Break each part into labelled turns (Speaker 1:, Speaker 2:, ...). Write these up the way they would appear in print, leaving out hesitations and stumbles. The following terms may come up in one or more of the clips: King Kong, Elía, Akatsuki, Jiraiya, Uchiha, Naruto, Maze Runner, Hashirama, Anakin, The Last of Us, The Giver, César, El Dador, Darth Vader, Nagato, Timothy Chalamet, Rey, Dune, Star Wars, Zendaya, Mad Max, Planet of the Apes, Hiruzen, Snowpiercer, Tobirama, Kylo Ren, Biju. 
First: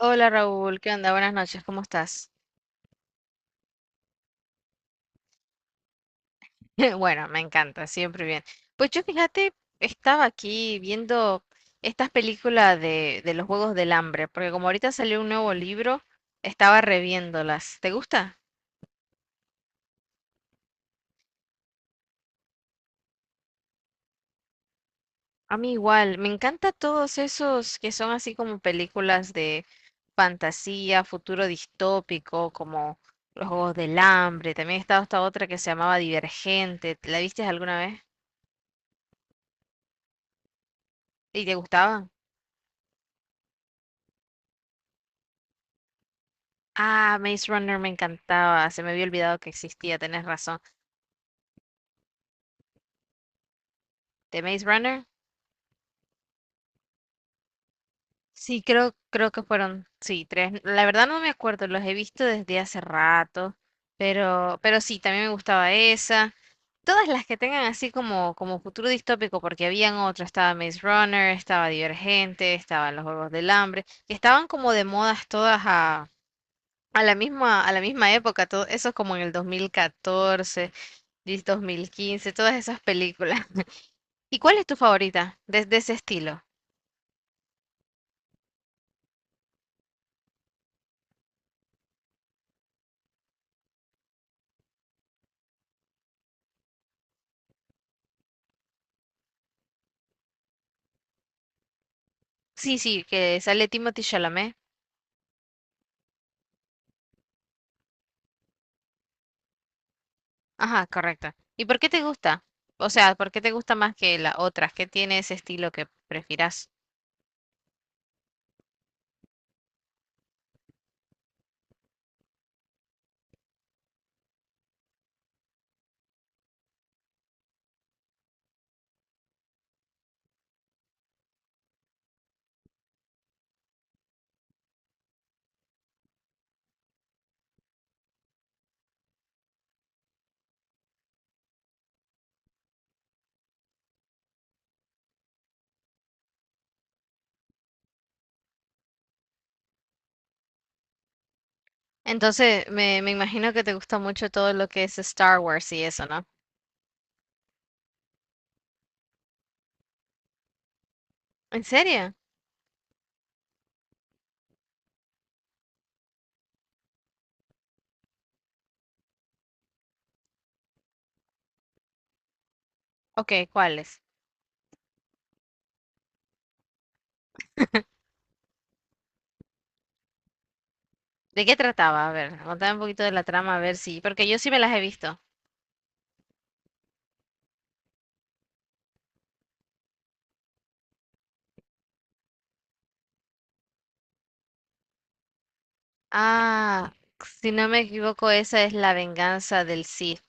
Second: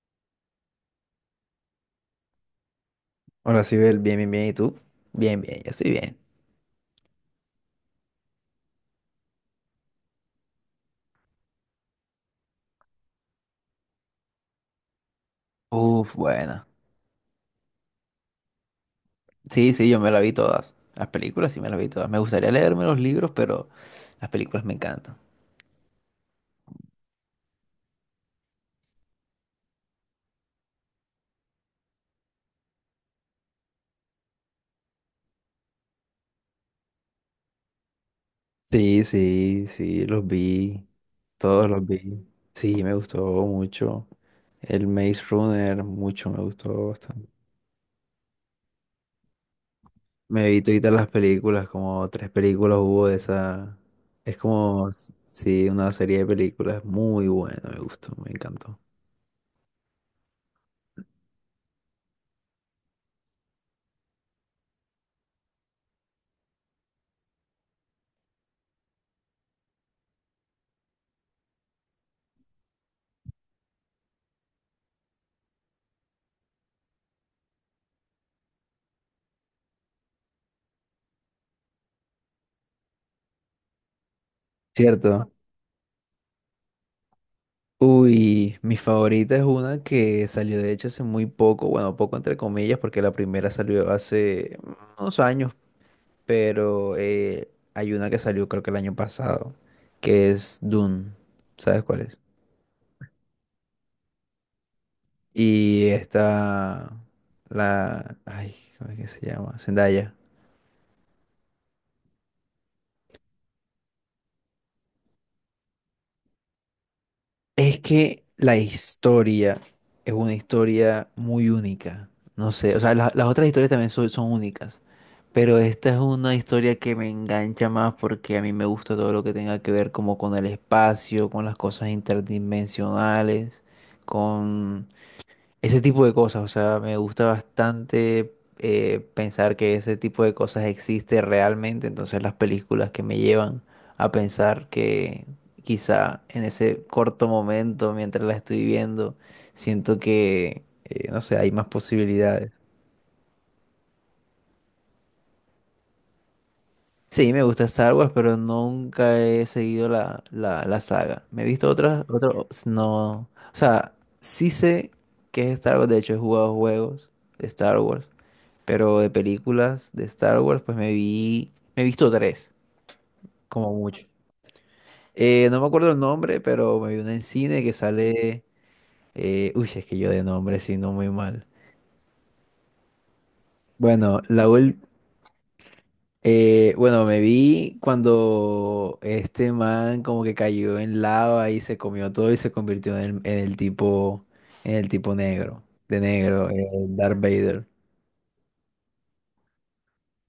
Speaker 1: Hola Raúl, ¿qué onda? Buenas noches, ¿cómo estás?
Speaker 2: Hola, Sibel, bien. ¿Y tú? Yo estoy bien.
Speaker 1: Bueno, me encanta, siempre bien. Pues yo fíjate, estaba aquí viendo estas películas de los Juegos del Hambre, porque como ahorita salió un nuevo libro,
Speaker 2: Uf, buena.
Speaker 1: estaba reviéndolas. ¿Te gusta?
Speaker 2: Sí, sí, yo me la vi todas. Las películas sí me las vi todas. Me gustaría leerme los libros, pero las películas me encantan.
Speaker 1: A mí igual, me encanta todos esos que son así como películas de fantasía, futuro distópico, como los Juegos del Hambre. También estaba esta otra que se llamaba Divergente. ¿La viste alguna vez?
Speaker 2: Sí, sí, sí, los vi.
Speaker 1: ¿Y te
Speaker 2: Todos los
Speaker 1: gustaban?
Speaker 2: vi. Sí, me gustó mucho. El Maze Runner, mucho me gustó
Speaker 1: Ah,
Speaker 2: bastante.
Speaker 1: Maze Runner me encantaba. Se me había olvidado que existía, tenés
Speaker 2: Me
Speaker 1: razón.
Speaker 2: vi todas las películas, como tres películas hubo de esa. Es
Speaker 1: ¿De Maze
Speaker 2: como,
Speaker 1: Runner?
Speaker 2: sí, una serie de películas muy buena, me gustó, me
Speaker 1: Sí,
Speaker 2: encantó.
Speaker 1: creo que fueron, sí, tres. La verdad no me acuerdo, los he visto desde hace rato, pero sí, también me gustaba esa. Todas las que tengan así como futuro distópico, porque habían otras. Estaba Maze Runner, estaba Divergente, estaban los Juegos del Hambre, que estaban como de modas todas a la misma época, todo eso es como en el 2014 2015. Todas esas películas. ¿Y cuál es tu
Speaker 2: ¿Cierto?
Speaker 1: favorita de ese estilo?
Speaker 2: Uy, mi favorita es una que salió de hecho hace muy poco, bueno, poco entre comillas, porque la primera salió hace unos años, pero hay una que salió creo que el año pasado, que es Dune, ¿sabes cuál es?
Speaker 1: Sí, sí, que sale Timothy Chalamet.
Speaker 2: Y esta, la, ay, ¿cómo es que se llama? Zendaya.
Speaker 1: Ajá, correcto. ¿Y por qué te gusta? O sea, ¿por qué te gusta más que las otras? ¿Qué tiene ese estilo que prefieras?
Speaker 2: Es que la historia es una historia muy única, no sé, o sea, las otras historias también son únicas. Pero esta es una historia que me engancha más porque a mí me gusta todo lo que tenga que ver como con el espacio, con las cosas interdimensionales, con ese tipo de cosas. O sea, me gusta bastante pensar que ese tipo de cosas existe realmente. Entonces las películas que me llevan a pensar que quizá en ese corto momento, mientras la estoy viendo, siento que, no sé, hay más posibilidades.
Speaker 1: Entonces, me imagino que te gusta mucho todo lo que es Star Wars y eso, ¿no?
Speaker 2: Sí, me gusta Star Wars, pero nunca he seguido la saga. Me he
Speaker 1: ¿En
Speaker 2: visto otras,
Speaker 1: serio?
Speaker 2: otros, no. O sea, sí sé que es Star Wars, de hecho he jugado juegos de Star Wars, pero de películas de Star Wars, pues me vi, me he visto tres,
Speaker 1: Ok,
Speaker 2: como
Speaker 1: ¿cuáles?
Speaker 2: mucho. No me acuerdo el nombre, pero me vi una en cine que sale, uy, es que yo de nombre sí, no muy
Speaker 1: ¿De
Speaker 2: mal.
Speaker 1: qué trataba? A ver, contame un poquito de la trama, a ver si,
Speaker 2: Bueno,
Speaker 1: porque yo
Speaker 2: la,
Speaker 1: sí me las he visto.
Speaker 2: Bueno, me vi cuando este man como que cayó en lava y se comió todo y se convirtió en el tipo negro, de negro,
Speaker 1: Ah,
Speaker 2: el Darth
Speaker 1: si
Speaker 2: Vader.
Speaker 1: no me equivoco, esa es la venganza del Sith,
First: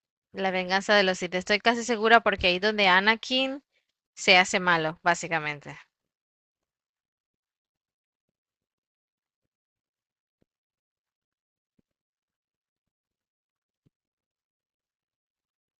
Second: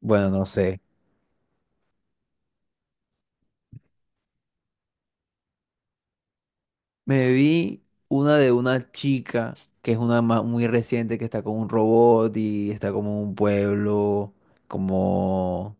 Speaker 2: Bueno, no
Speaker 1: la
Speaker 2: sé.
Speaker 1: venganza de los Sith. Estoy casi segura porque ahí donde Anakin se hace malo, básicamente.
Speaker 2: Me vi una de una chica que es una muy reciente que está con un robot y está como en un pueblo, como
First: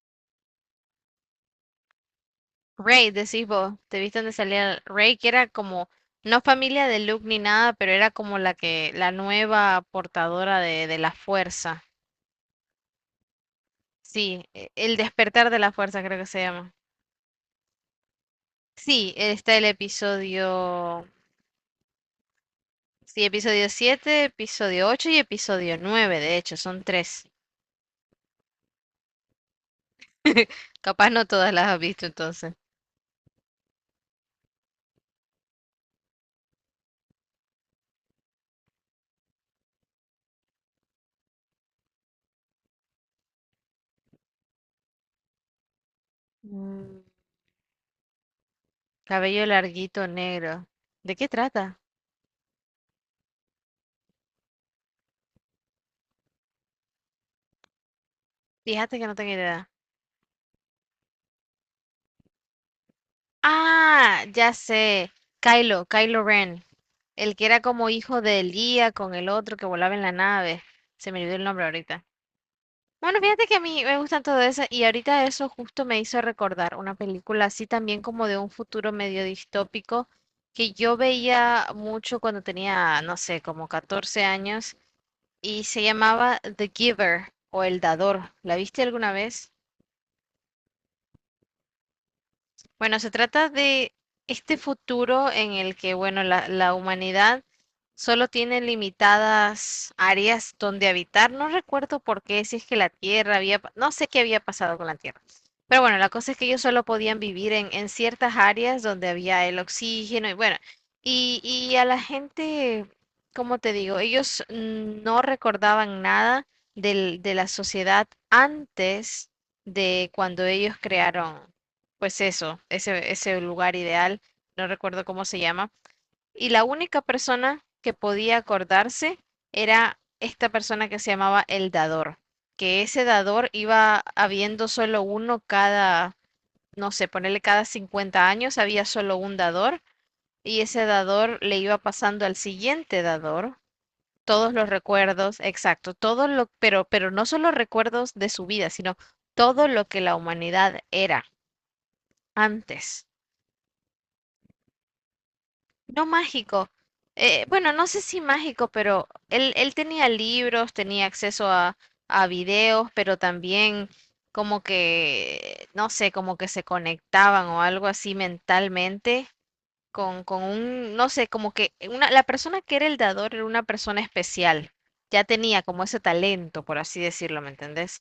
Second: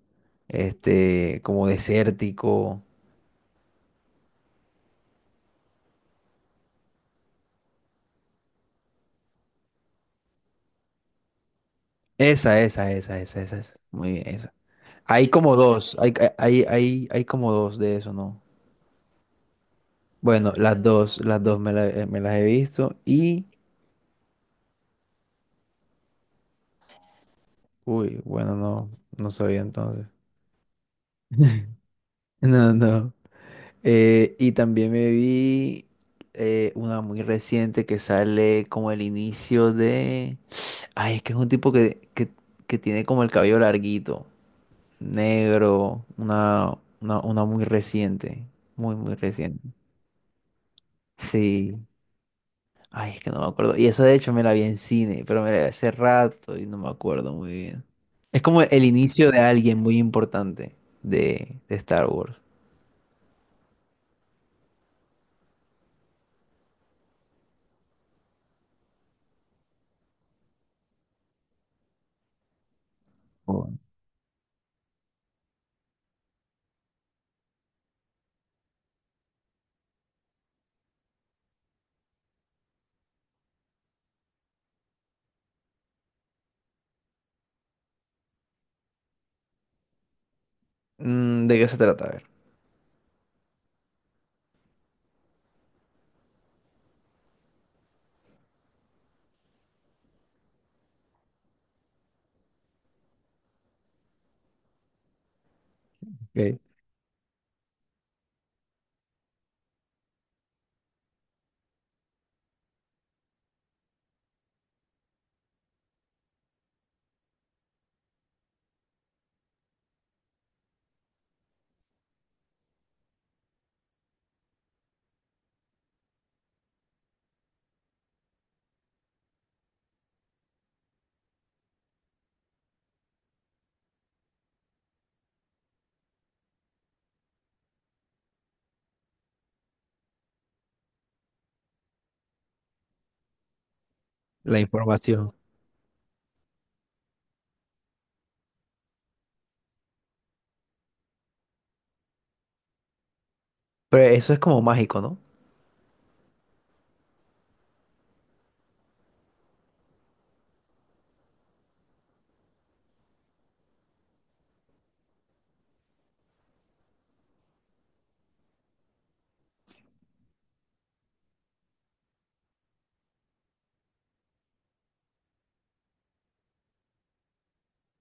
Speaker 2: este, como desértico.
Speaker 1: Rey, decís vos, ¿te viste dónde salía Rey? Que era como, no familia de Luke ni nada, pero era como la nueva portadora de la fuerza.
Speaker 2: Esa. Muy bien,
Speaker 1: Sí,
Speaker 2: esa.
Speaker 1: el
Speaker 2: Hay
Speaker 1: despertar
Speaker 2: como
Speaker 1: de la
Speaker 2: dos,
Speaker 1: fuerza creo que se llama.
Speaker 2: hay como dos de eso, ¿no?
Speaker 1: Sí, está el
Speaker 2: Bueno,
Speaker 1: episodio,
Speaker 2: las dos me, me las he visto
Speaker 1: sí,
Speaker 2: y...
Speaker 1: episodio 7 episodio 8 y episodio 9 de hecho, son tres.
Speaker 2: Uy, bueno, no, no sabía entonces.
Speaker 1: Capaz no todas las has visto entonces.
Speaker 2: No, no. Y también me vi una muy reciente que sale como el inicio de... Ay, es que es un tipo que tiene como el cabello larguito, negro,
Speaker 1: Mm,
Speaker 2: una muy reciente, muy
Speaker 1: cabello
Speaker 2: reciente.
Speaker 1: larguito negro. ¿De qué
Speaker 2: Sí.
Speaker 1: trata?
Speaker 2: Ay, es que no me acuerdo. Y esa de hecho me la vi en cine, pero me la vi hace rato y no me acuerdo muy bien. Es como el
Speaker 1: Fíjate que no
Speaker 2: inicio
Speaker 1: tengo
Speaker 2: de
Speaker 1: idea.
Speaker 2: alguien muy importante de Star Wars.
Speaker 1: Ah, ya sé. Kylo, Kylo Ren. El que era como hijo de Elía con el otro que volaba en la nave. Se me olvidó el nombre ahorita. Bueno, fíjate que a
Speaker 2: Oh.
Speaker 1: mí me gustan todo eso y ahorita eso justo me hizo recordar una película así también como de un futuro medio distópico que yo veía mucho cuando tenía, no sé, como 14 años y se llamaba The Giver o El Dador. ¿La viste alguna vez?
Speaker 2: Mm, ¿de qué se trata? A ver.
Speaker 1: Bueno, se trata de este futuro en el que, bueno, la humanidad solo tiene limitadas áreas donde habitar. No recuerdo por qué, si es que la Tierra había, no sé qué había pasado con la Tierra. Pero bueno, la cosa es que
Speaker 2: Ok.
Speaker 1: ellos solo podían vivir en ciertas áreas donde había el oxígeno y bueno, y a la gente, como te digo, ellos no recordaban nada de la sociedad antes de cuando ellos crearon pues eso, ese lugar ideal, no recuerdo cómo se llama. Y la única persona que podía acordarse era esta persona que se llamaba el dador, que ese dador iba habiendo solo uno cada, no sé, ponerle cada 50 años, había solo un dador y ese dador le iba pasando al siguiente dador todos
Speaker 2: La
Speaker 1: los
Speaker 2: información.
Speaker 1: recuerdos, exacto, todo lo, pero no solo recuerdos de su vida, sino todo lo que la humanidad era antes.
Speaker 2: Pero eso es como mágico, ¿no?
Speaker 1: No mágico. Bueno, no sé si mágico, pero él tenía libros, tenía acceso a videos, pero también como que, no sé, como que se conectaban o algo así mentalmente con un, no sé, como que una, la persona que era el dador era una persona especial. Ya tenía como ese talento, por así decirlo, ¿me entendés?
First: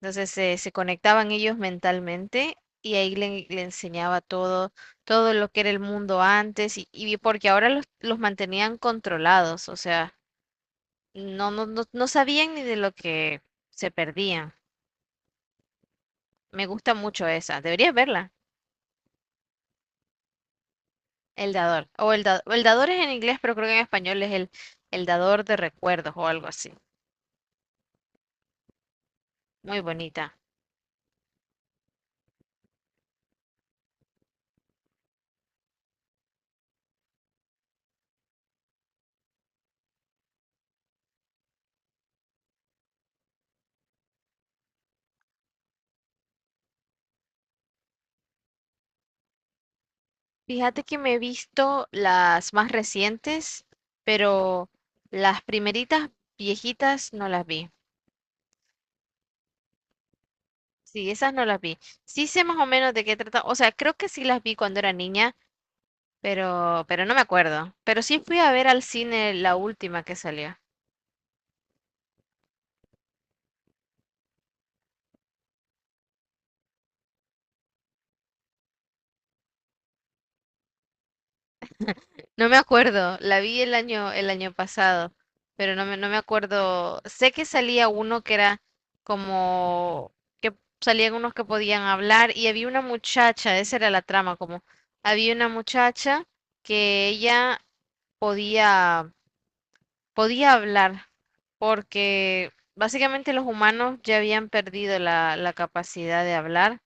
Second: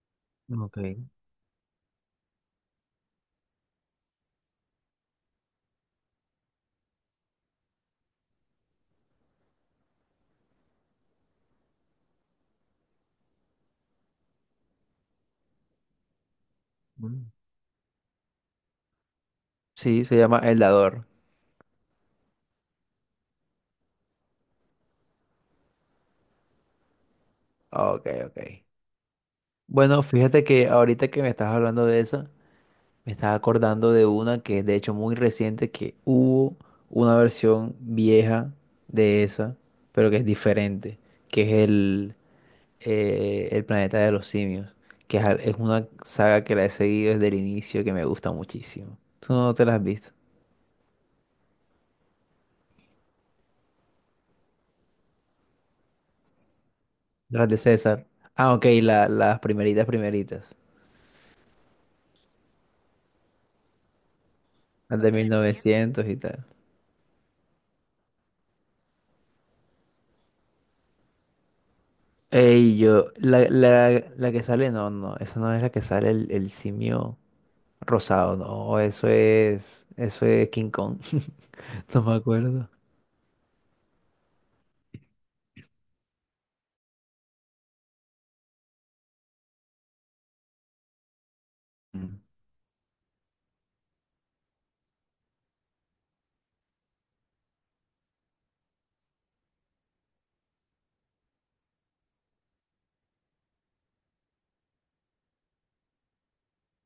Speaker 1: Entonces se
Speaker 2: Ok.
Speaker 1: conectaban ellos mentalmente y ahí le enseñaba todo, todo lo que era el mundo antes y porque ahora los mantenían controlados, o sea, no, no, no, no sabían ni de lo que se perdían. Me gusta mucho
Speaker 2: Mm.
Speaker 1: esa, deberías verla,
Speaker 2: Sí, se llama El Dador.
Speaker 1: El Dador. O el Dador es en inglés, pero creo que en español es el Dador de Recuerdos o algo así.
Speaker 2: Ok, ok.
Speaker 1: Muy
Speaker 2: Bueno,
Speaker 1: bonita.
Speaker 2: fíjate que ahorita que me estás hablando de esa. Me estaba acordando de una que es de hecho muy reciente, que hubo una versión vieja de esa, pero que es diferente, que es el planeta de los simios, que es, es una saga que la he seguido desde el inicio que me gusta muchísimo. ¿Tú no te las has visto?
Speaker 1: Fíjate que me he visto las más recientes, pero las primeritas viejitas no
Speaker 2: ¿No?
Speaker 1: las
Speaker 2: Las de
Speaker 1: vi.
Speaker 2: César. Ah, ok, las primeritas, primeritas,
Speaker 1: Sí, esas no las vi. Sí sé más o menos de qué trata. O sea, creo que sí las vi cuando era
Speaker 2: las de ¿Cuál es
Speaker 1: niña,
Speaker 2: 1900 y tal.
Speaker 1: pero no me acuerdo. Pero sí fui a ver al cine la última que salió.
Speaker 2: Ey, yo, la que sale, no, no, esa no es la que sale el simio. Rosado, no, eso es King Kong. No me
Speaker 1: No me
Speaker 2: acuerdo.
Speaker 1: acuerdo, la vi el año pasado, pero no me acuerdo. Sé que salía uno que era como que salían unos que podían
Speaker 2: Mm.
Speaker 1: hablar y había una muchacha, esa era la trama, como había una muchacha que ella podía, podía hablar porque básicamente los humanos ya habían perdido la capacidad de hablar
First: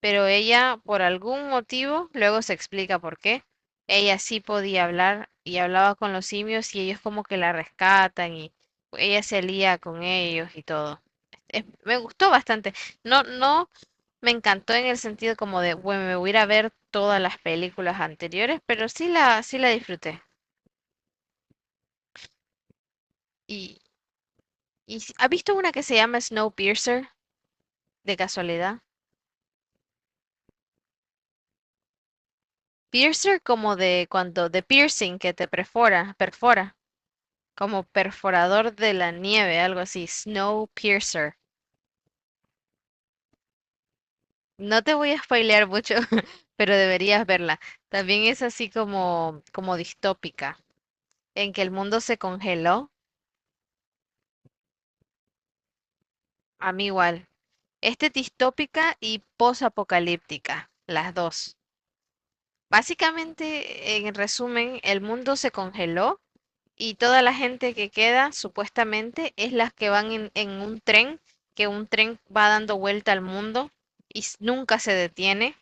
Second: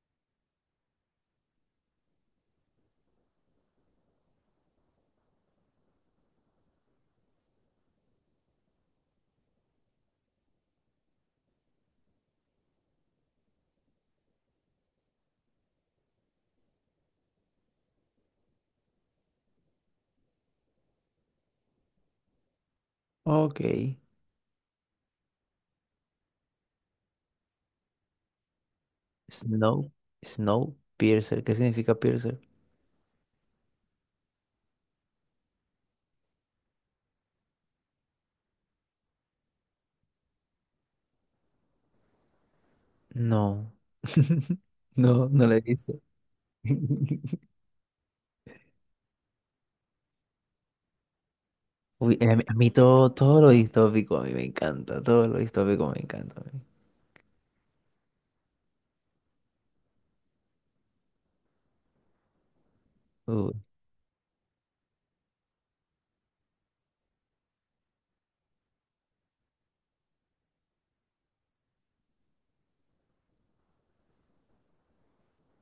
Speaker 1: pero ella, por algún motivo, luego se explica por qué, ella sí podía hablar y hablaba con los simios y ellos como que la rescatan y ella se lía con ellos y todo. Me gustó bastante. No, no me encantó en el sentido como de, bueno, me voy a ir a ver todas las películas anteriores, pero sí la disfruté.
Speaker 2: Ok.
Speaker 1: Y, ¿Ha visto una que se llama Snowpiercer, de casualidad?
Speaker 2: Snow, Snow, Piercer. ¿Qué significa Piercer?
Speaker 1: Piercer, como de piercing que te perfora, perfora, como perforador de la nieve, algo así, Snowpiercer.
Speaker 2: No.
Speaker 1: No te voy a
Speaker 2: No, no le
Speaker 1: spoilear mucho,
Speaker 2: dice.
Speaker 1: pero deberías verla. También es así como distópica, en que el mundo
Speaker 2: Uy,
Speaker 1: se
Speaker 2: a mí
Speaker 1: congeló.
Speaker 2: todo, todo lo distópico a mí me encanta, todo lo distópico me encanta a mí.
Speaker 1: A mí igual. Este es distópica y posapocalíptica, las dos.
Speaker 2: Uy,
Speaker 1: Básicamente, en resumen, el mundo se congeló y toda la gente que queda, supuestamente, es las que van en un tren, que un tren va dando vuelta al mundo y nunca se detiene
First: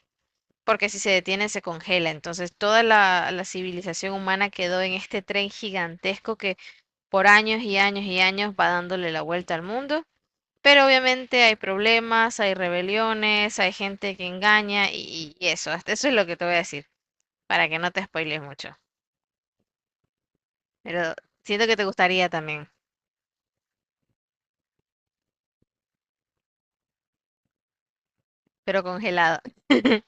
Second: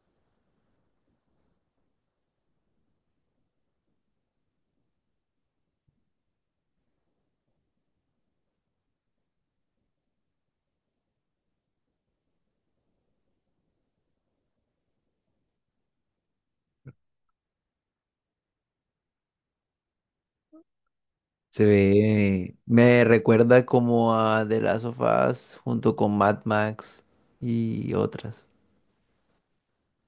Speaker 1: porque si se detiene se congela. Entonces toda la civilización humana quedó en este tren gigantesco que por años y años y años va dándole la vuelta al mundo. Pero obviamente hay problemas, hay rebeliones, hay gente que engaña y eso. Hasta eso es lo que te voy a decir, para que no te spoiles mucho. Pero
Speaker 2: se
Speaker 1: siento que te gustaría
Speaker 2: ve,
Speaker 1: también,
Speaker 2: me recuerda como a The Last of Us junto con Mad Max y otras,
Speaker 1: pero congelado.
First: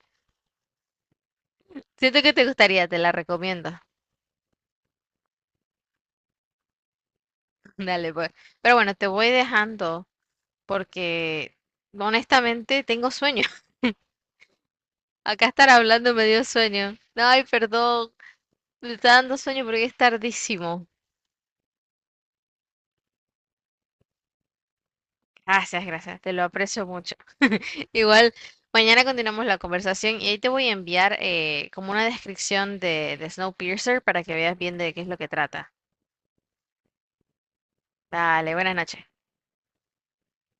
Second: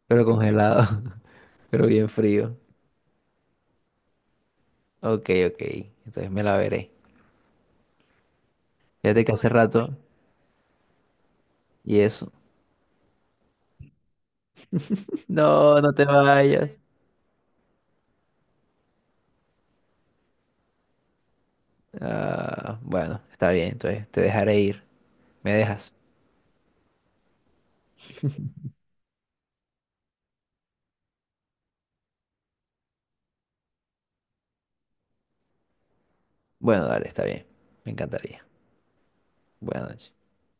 Speaker 2: pero congelado, pero bien
Speaker 1: Siento que te
Speaker 2: frío.
Speaker 1: gustaría, te la recomiendo.
Speaker 2: Ok, ok. Entonces me la veré.
Speaker 1: Dale, pues. Pero bueno, te
Speaker 2: Fíjate
Speaker 1: voy
Speaker 2: que hace rato.
Speaker 1: dejando porque
Speaker 2: Y eso.
Speaker 1: honestamente tengo sueño. Acá estar
Speaker 2: No, no te
Speaker 1: hablando me dio
Speaker 2: vayas.
Speaker 1: sueño. Ay, perdón. Me está dando sueño porque es tardísimo.
Speaker 2: Ah, bueno, está bien. Entonces te dejaré ir. ¿Me
Speaker 1: Gracias,
Speaker 2: dejas?
Speaker 1: gracias. Te lo aprecio mucho. Igual, mañana continuamos la conversación y ahí te voy a enviar como una descripción de Snowpiercer para que veas bien de qué es lo que trata.
Speaker 2: Bueno, dale, está bien. Me encantaría.
Speaker 1: Dale, buenas noches.
Speaker 2: Buenas noches.